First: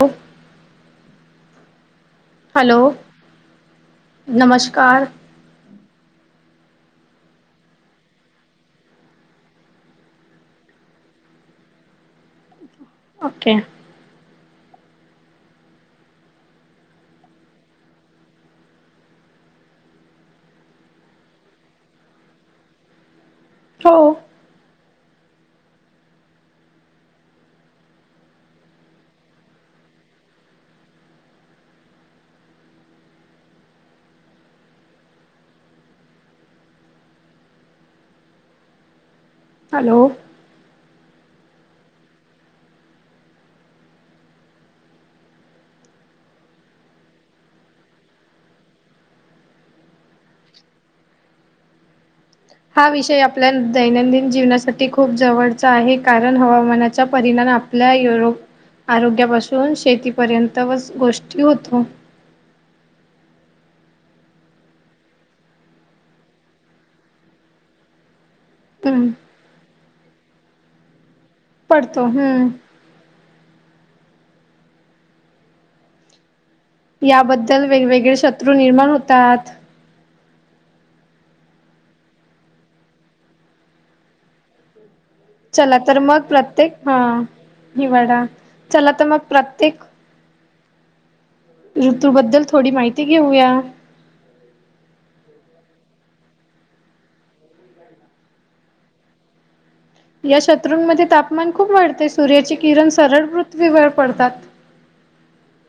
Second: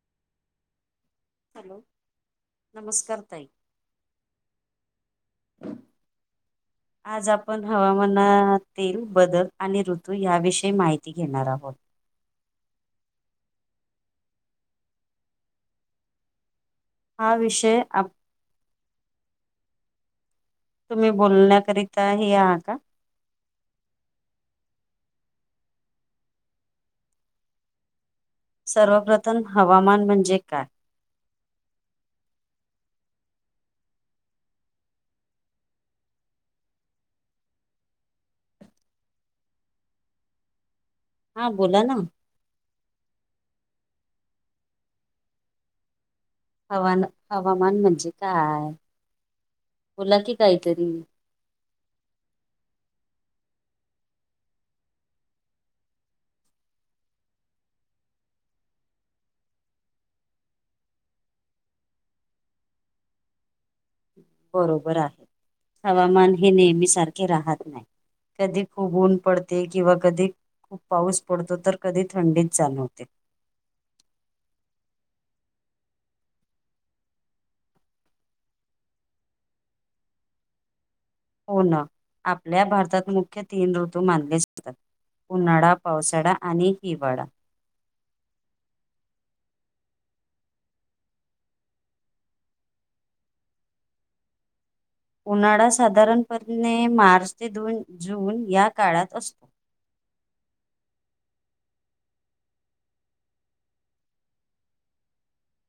हो hello hello नमस्कार ताई नमस्कार [unintelligible] आज आपण हवामानातील बदल आणि ऋतू याविषयी माहिती घेणार आहोत ओके हा विषय आप तुम्ही बोलण्याकरिता हे आह का हो सर्वप्रथम हवामान म्हणजे काय हॅलो हा बोला ना हवान हवामान म्हणजे काय मुला की काहीतरी हा विषय आपल्या दैनंदिन जीवनासाठी खूप जवळचा आहे कारण हवामानाच्या परिणाम आपल्या आरोग्यापासून शेतीपर्यंत गोष्टी होतो बरोबर आहे हवामान हे नेहमी सारखे राहत नाही कधी खूप हम्म ऊन पडते किंवा कधी खूप पाऊस पडतो तर कधी थंडीत चालव्हते याबद्दल वेगवेगळे शत्रू निर्माण होतात होण आपल्या भारतात मुख्य तीन ऋतू मानले जातात उन्हाळा, चला तर मग पावसाळा आणि प्रत्येक हा हिवाळा. निवाडा चला तर मग प्रत्येक ऋतू बद्दल थोडी माहिती घेऊया उन्हाळा साधारणपणेणे मार्च ते द जून या काळात असतो या शत्रूंमध्ये तापमान खूप वाढते सूर्याचे किरण सरळ पृथ्वीवर पडतात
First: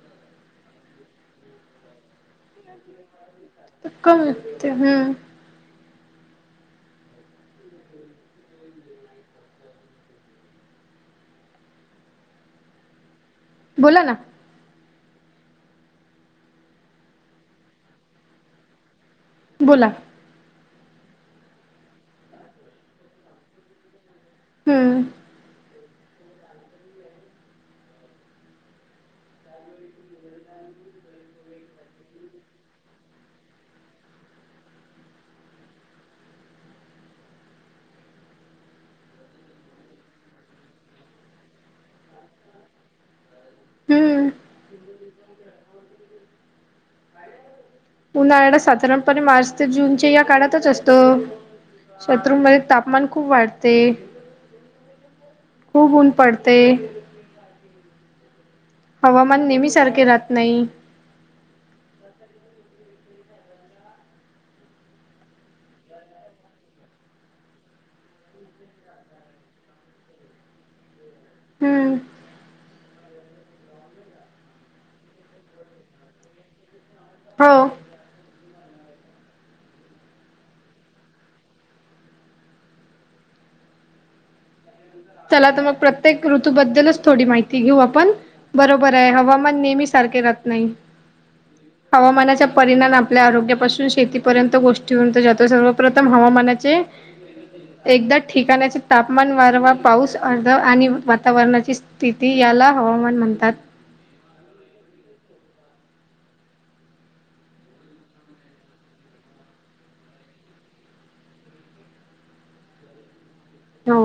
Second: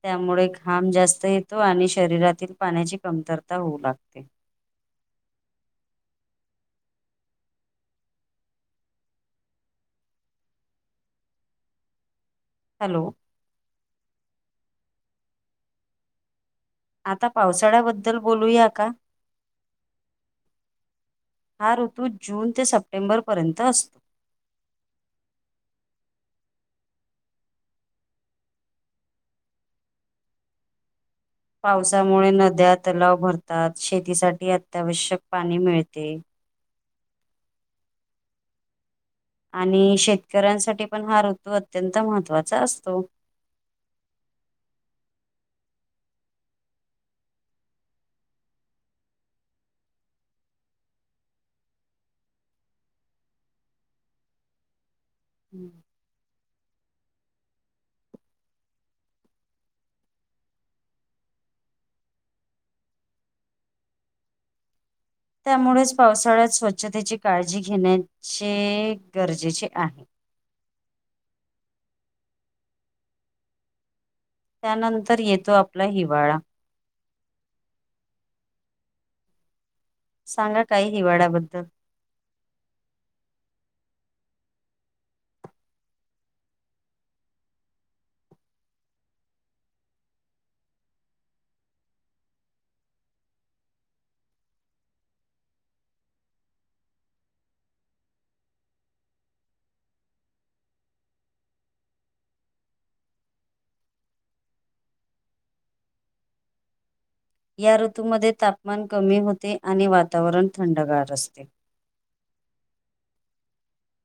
त्यामुळे खांब जास्त येतो आणि शरीरातील पाण्याची कमतरता होऊ त कम लागते. होते हम् हॅलो बोला ना आता पावसाळ्याबद्दल बोलूया का बोला हा ऋतू जून ते सप्टेंबरपर्यंत असतो हम्म पावसामुळे नद्या तलाव भरतात शेतीसाठी अत्यावश्यक पाणी मिळते आणि शेतकऱ्यांसाठी पण हा ऋतू अत्यंत महत्त्वाचा असतो [inaudible] हम्म उन्हाळा साधारणपणे मार्च ते जूनच्या या काळातच असत शत्रूमध्ये तापमान खूप वाढते खूप ऊन पडते हवामान नेहमी सारखे राहत नाही त्यामुळेच पावसाळ्यात स्वच्छतेची काळजी घेण्याचे गरजेचे आहे हम्म त्यानंतर येतो आपला हिवाळा हो सांगा काय हिवाळ्याबद्दल चला तर मग प्रत्येक ऋतूबद्दलच थोडी माहिती घेऊ आपण बरोबर आहे हवामान नेहमी स कर के रत् नाही [inaudible] हवामानाचा परिणाम आपल्या आरोग्यापासून शेतीपर्यंत गोष्टी उंत जातो सर्वप्रथम हवामानाचे [inaudible] एकदा ठिकाण्याचे तापमान वारवा पाऊस अर्ध आणि वातावरणाची स्थिती याला हवामान म्हणतात या ऋतूमध्ये तापमान कमी होते आणि वातावरण थंडगार असते [inaudible] हो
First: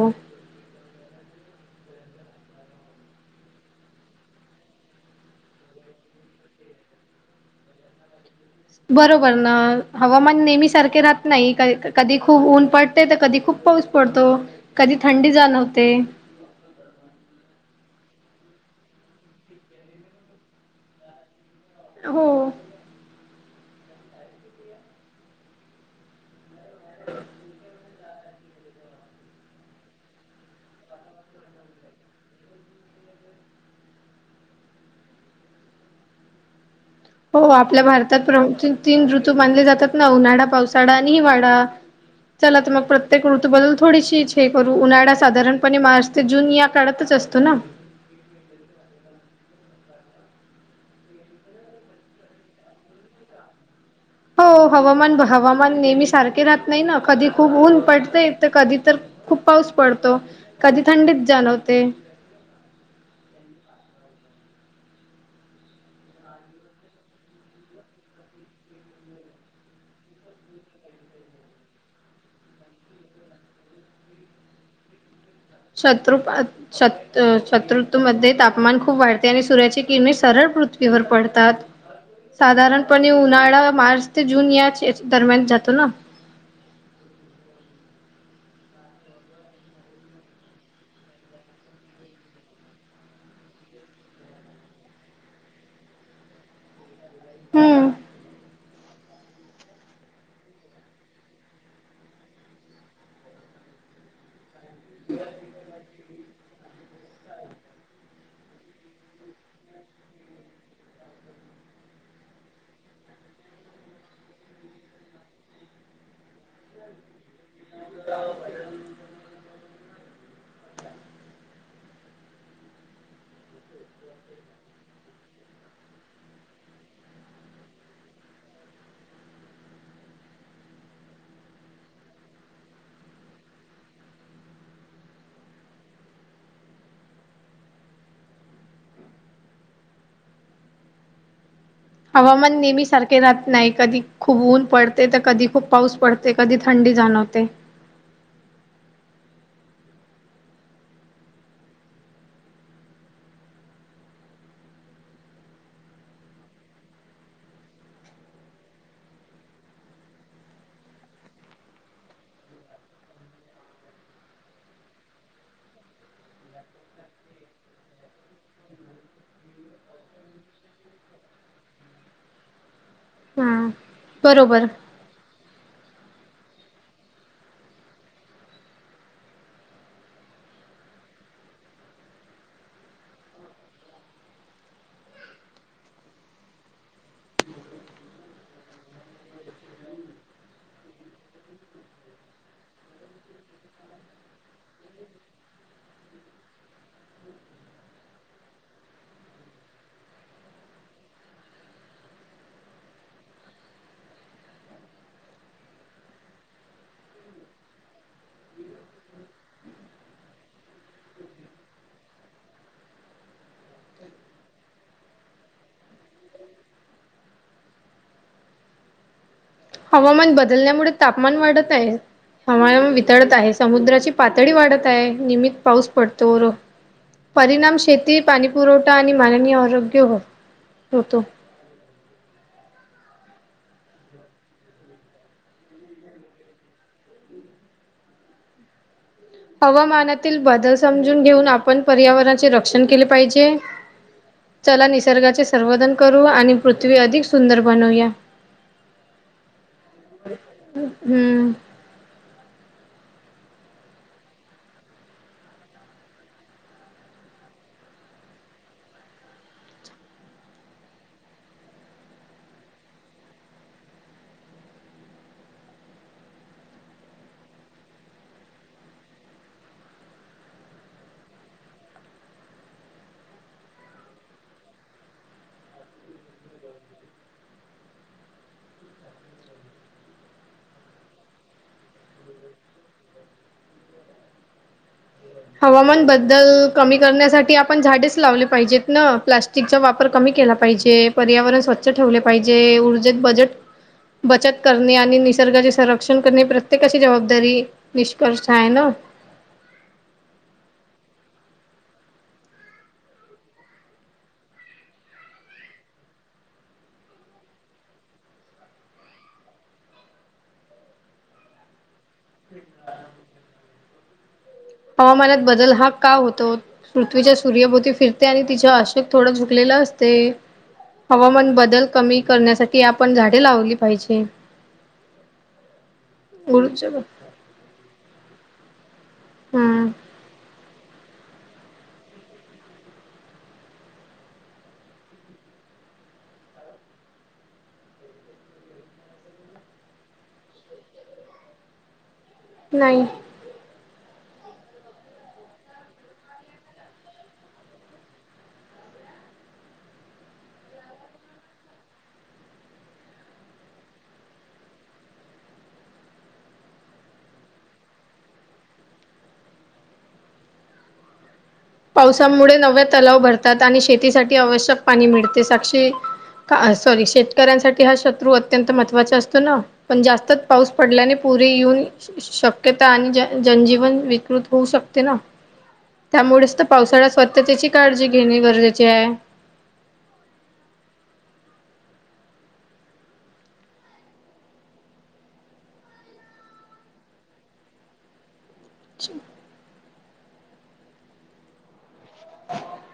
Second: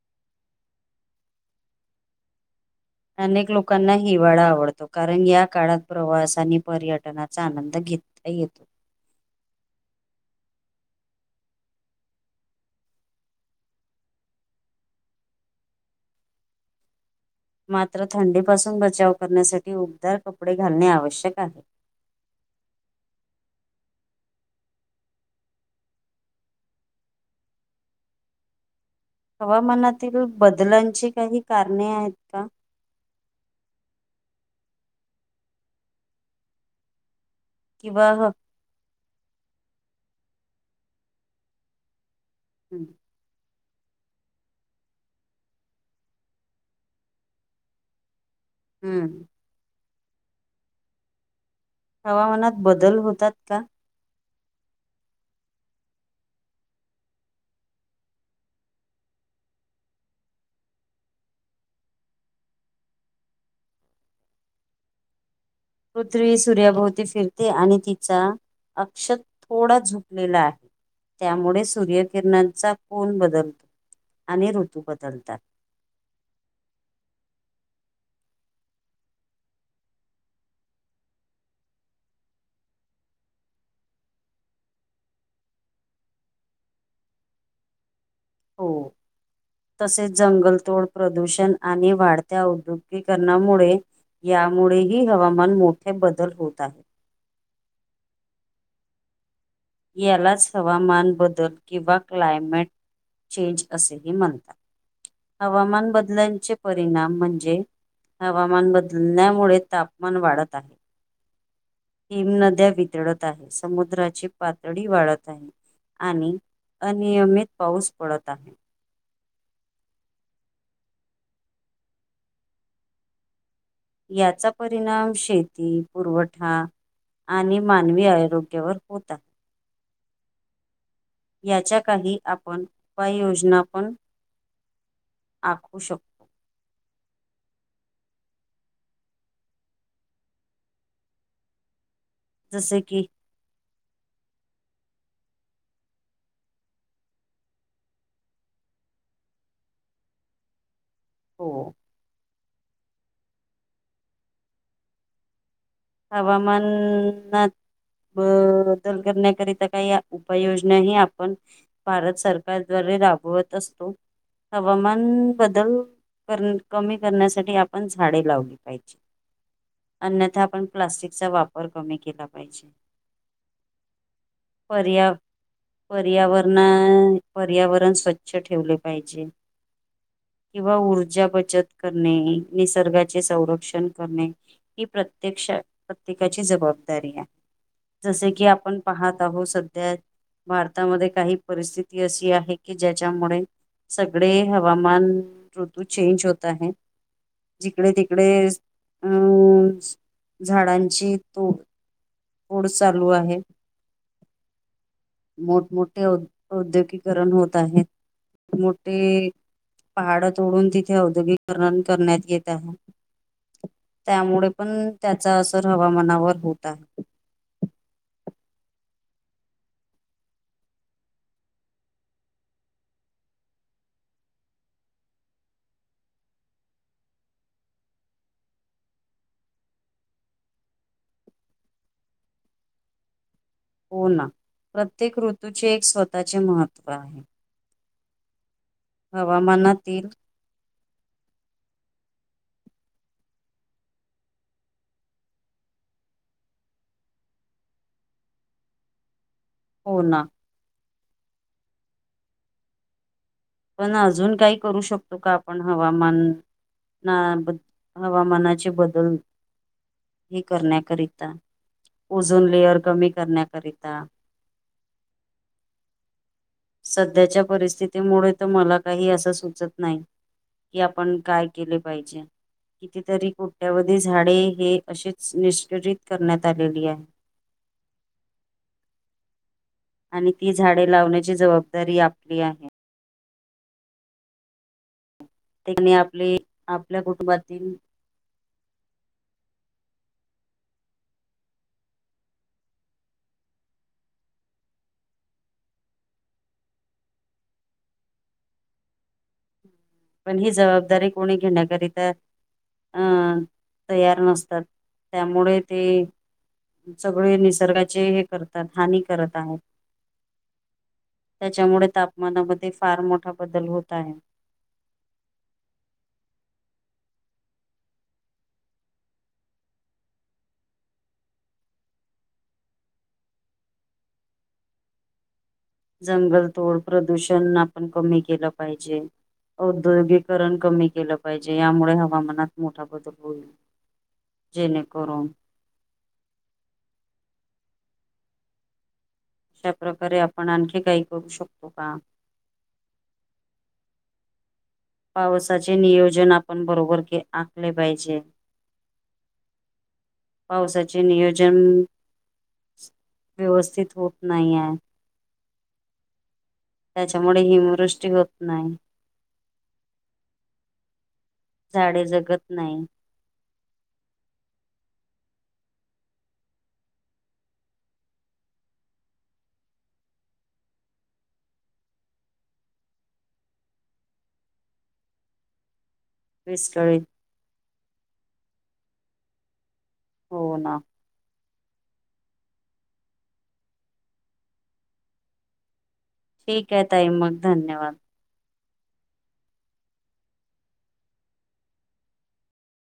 अनेक लोकांना हिवाळा आवडतो कारण या काळात प्रवासानी पर्यटनाचा आनंद घेत य येत बरोबर ना हवामान नेहमी सारखे राहत नाही कधी खूप ऊन पडते तर कधी खूप पाऊस पडतो कधी थंडी जाणवते [inaudible] मात्र थंडीपासून बचाव करण्यासाठी उबदार कपडे घालणे आवश्यक आहे हो हवामानातील बदलांची काही कारणे आहेत का हो आपल्या किंवा ह- भारतात तीन ऋतू मानले जातात उन्हाळा पावसाळा आणि हिवाडा चला तर मग हं प्रत्येकृ बदल थोडीशी हे करू उन्हाळा साधारणपणे मार्च ते जून या काळातच असतो ना हम्म हवामानात बदल होतात का हो हवामान हवामान नेहमी सारखे राहत नाही ना कधी खूप ऊन पडते तर कधी तर खूप पाऊस पडतो कधी थंडीत जाणवते ह पृथ्वी सूर्याभोवती फिरते आणि तिचा अक्षत थोडा झुपलेला आहे त्यामुळे सूर्यकिरणांचा कोण बदलतो आणि ऋतू बदलतात शत्रु शत्रु मध्ये तापमान खूप वाढते आणि सूर्याची किरणी सरळ पृथ्वीवर पडतात साधारणपणे उन्हाळा मार्च ते जून या दरम्यान जातो ना हो तसेच जंगलतोड प्रदूषण आणि वाढत्या औद्योगीकरणामुळे यामुळे ह हवामान मोठे बदल होत आहे हम्म यालाच हवामान बदल किंवा क्लायमेट चेंज असेही म्हणतात हवामान बदलांचे परिणाम म्हणजे हवामान बदलण्यामुळे तापमान वाढत आहे हिमनद्या वितळत आहे समुद्राची पातळी वाढत आहे आणि अनियमित पाऊस पडत आहे याचा परिणाम शेती पुरवठा आणि मानवी आरोग्यावर होत आहे याच्या काही आपण उपाययोजना पण आखू शकतो हवामान जसे नेहमी की सारखे राहत नाही कधी खुपून पडते तर कधी खूप पाऊस पडते कधी थंडी जाणवते हो हवामान बदल करण्याकरिता काही उपाययोजना ह आपण भारत सरकार दवार रावत असतो हवामान बदल कमी करण्यासाठी आपण झाडे लावली पाहिजे अन्यथा आपण प्लास्टिकचा वापर कमी केला पाहिजे हा बरोबर पर्या पर्यावरणा पर्यावरण स्वच्छ ठेवले पाहिजे किंवा ऊर्जा बचत करणे निसर्गाचे संरक्षण करणे हि प्रत्यक्ष प्रत्येकाची जबाबदारी आहे जसे की आपण पाहत आहो सध्या भारतामध्ये काही परिस्थिती अशी आहे की ज्याच्यामुळे सगळे हवामान ऋतू चेंज होत आहे जिकडे तिकडे अ झाडांची तूड फोड चालू आहे मोठमोठे औद्योगकरण होत आहेत मोठे पहाड तोडून तिथे औद्योगिकण करण्यात येत आहे त्यामुळे पण त्याचा असर हवामानावर होत आहे हवामान बदलण्यामुळे तापमान वाढत आहे हमा वितळत आहे समुद्राची पातळी वाढत आहे निहमीित पाऊस पडतो र परिणाम शेती पाणीपुरवठा आणि मालनी आरोग्य होतो. हो ना प्रत्येक ऋतूचे एक स्वतःचे महत्त्व आहे [unintelligible] हवामानातील बदल समजून घेऊन आपण पर्यावरणाचे रक्षण केले पाहिजे चला निसर्गाचे संर्वधन करू आणि पृथ्वी अधिक सुंदर बनवूया [unintelligible] ना हम्म पण अजून काही करू शकतो का आपण हवामान ना हवामानाचे बदल हे करण्याकरिता उजून लेअर कमी करण्याकरिता सध्याच्या परिस्थितीमुळे तर मला काही असं सुचत नाही कि आपण काय केले पाहिजे कितीतरी कोट्यावधी झाडे हे अशीच निष्कयित करण्यात आलेली आहे [unintelligible] आणि ती झाडे लावण्याची जबाबदारी आपली आहे त्याने हवामान आपली बद्दल कमी आपल्या करण्यासाठी कुटुंबातील आपण झाडेच लावले पाहिजेत न प्लास्टिकचा वापर कमी केला पाहिजे पर्यावरण स्वच्छ ठेवले पाहिजे ऊर्जेत बजेट बचत करणे आणि निसर्गाचे संरक्षण करणे प्रत्येकाची जबाबदारी निष्कर्ष आहे ना पण ही जबाबदारी कोणी घेण्याकरीता अं तयार नसतात त्यामुळे ते सगळे निसर्गाचे हे करतात हानी करत आहेत त्याच्यामुळे तापमानामध्ये फार मोठा बदल होत आहे हवामानात बदल हा का होतो पृथ्वीच्या सूर्यभोती फिरते आणि तिच्या अशोक थोडं झुकलेलं रस्ते हवामान बदल कमी करण्यासाठी आपण झाडे लावली पाहिजे जंगल तोड गुरुच प्रदूषण आपण कमी केलं पाहिजे हम्म औद्योगिककरण कमी केलं पाहिजे यामुळे हवामानात मोठा बदल होईल जेणेकरून अशा प्र्रकारे आपण आणखी काई करू शकतो का नाही पावसाचे नियोजन आपण बरोबर के आखले पाहिजे पावसाचे नियोजन व्यवस्थित होत नाही आहे त्याच्यामुळे हिमवृष्टी होत नाही झाडे जगत पावसामुळे नव्या नाही तलाव भरतात आणि शेतीसाठी आवश्यक पाणी मिळते साक्षी सॉरी शेतकऱ्यांसाठी हा शत्रू अत्यंत महत्त्वाचा असतो ना पण जास्तच पाऊस पडल्याने पुरे येऊन शक्यता आणि जनजीवन विकृत होऊ शकते ना त्यामुळेच तर विस्कळीत पावसाळ्यात स्वच्छतेची काळजी घेणे गरजेचे आहे हो ना ठीक आहे ताई मग धन्यवाद च ह